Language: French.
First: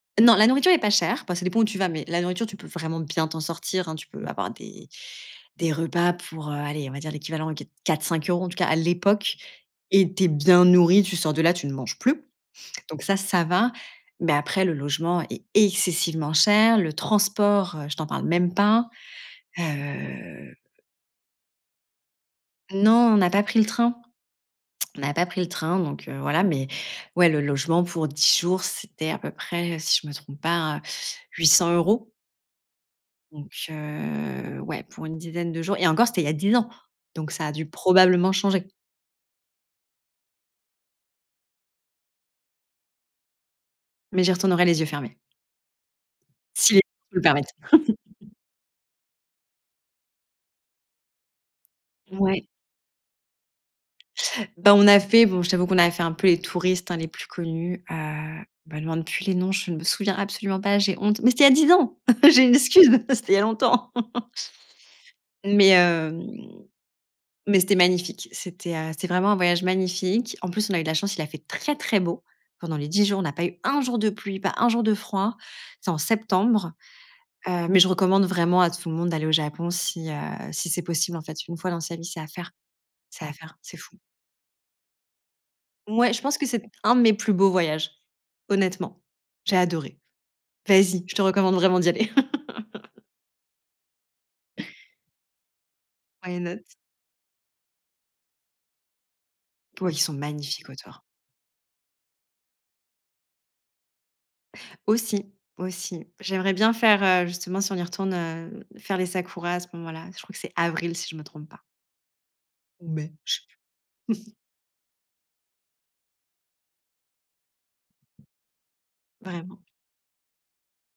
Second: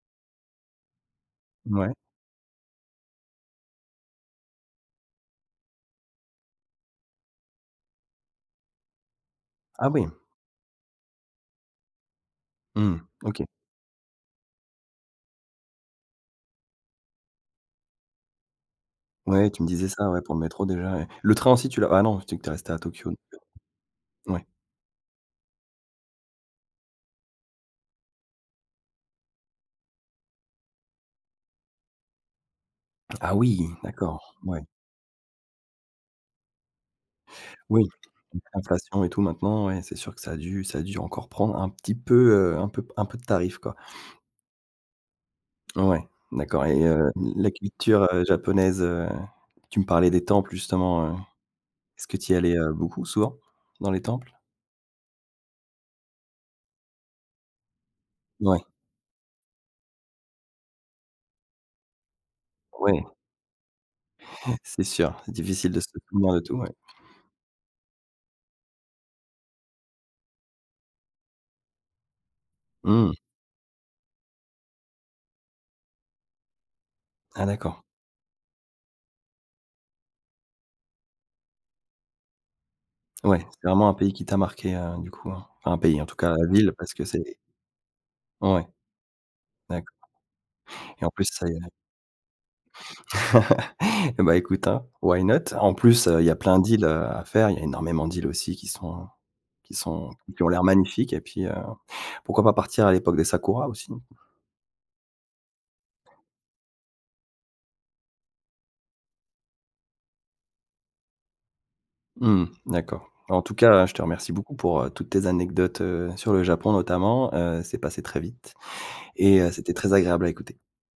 Non la nourriture est pas chère pa ça dépend où tu vas, Mouais. mais la nourriture, tu peux vraiment bien t'en sortir, hein. Tu peux avoir des des repas pour, heu, allez, on va dire l'équivalent de qua quatre 5 € en tout cas, à l'époque. Ah oui. Et tu es bien nourri, tu sors de là, tu ne manges plus. Mmh, Donc ça, OK. ça va. Mais après, le logement est excessivement cher. Le transport, heu, je t'en parle même pas, Ouais, tu me disais ça, ouais, pour le heu métro déjà, ouais. Le train aussi, tu l'as ah non, tu disais que tu es restée à Tokyo, Non, donc, on n'a pas pris le train, heu. Ouais. on n'a pas pris le train. Donc, heu, voilà, mais, ouais, le logement pour 10 jours, c'était à peu près, si je me trompe pas, 800 € Ah donc oui! D'accord, heu, ouais. ouais, pour une dizaine de jours et encore, c'était il y a 10 ans. Donc ça a dû Oui, probablement changer. l'inflation et tout maintenant, ouais, c'est sûr que ça a dû ça a dû encore prendre un petit peu, heu, un peu p un peu de tarif, quoi. Mais j'y retournerai les yeux fermés Ouais, d'accord. si les Et [unintelligible] heu, nous le l la permettent. culture, heu, japonaise, heu, tu me parlais des temples justement, heu, est-ce que tu y Ouais. allais, heu, beaucoup, souvent dans les temples? Bah, on a fait, bon, je t'avoue qu'on a fait un peu les touristes, hein, les plus connus, heu, Ouais. me demande plus les noms, je ne me souviens absolument pas, j'ai honte, mais c'était il y a 10 ans. J'ai une excuse, Ouais. c'était il y a longtemps C'est sûr. mais, Difficile de se souvenir de tout, hem, ouais. mais c'était magnifique, c'était, heu, c'était vraiment un voyage magnifique. En plus, on a eu de la chance, il a fait très, très beau. Pendant les 10 Mmh. jours, on n'a pas eu un jour de pluie, pas un jour de froid. C'est en septembre. Ah Heu, mais d'accord. je recommande vraiment à tout le monde d'aller au Japon si, heu, si c'est possible en fait, 1 fois dans sa vie, c'est à faire, c'est à Ouais, faire, c'est c'est vraiment un fou. pays qui t'a marquée, heu, du coup, enfin un pays en Ouais, tout je cas pense que la c'est ville, parce un de que mes plus c'est beaux voyages. Ouais, Honnêtement, j'ai d'accord. adoré. Vas-y, Et en je te plus c'est recommande vraiment d'y aller. Eh, bah, écoute, hein, why not? En plus, heu, il y a Why plein not? d'îles, heu, à faire, il y a énormément d'îles aussi qui sont qui P oh, ils sont sont qui ont l'air magnifiques autour. magnifiques et puis, heu, pourquoi pas partir à l'époque des sakura, aussi. Aussi, aussi. J'aimerais bien faire, heu, justement, si on y retourne, heu, faire les sakura à ce moment-là. Je crois que c'est avril, si je me trompe pas Mmh. ou D'accord. mai, je sais En tout cas, heu, je te plus. remercie beaucoup pour, heu, toutes tes anecdotes, heu, sur le Japon notamment, heu, c'est passé très vite et heu, Vraiment. c'était très agréable à écouter.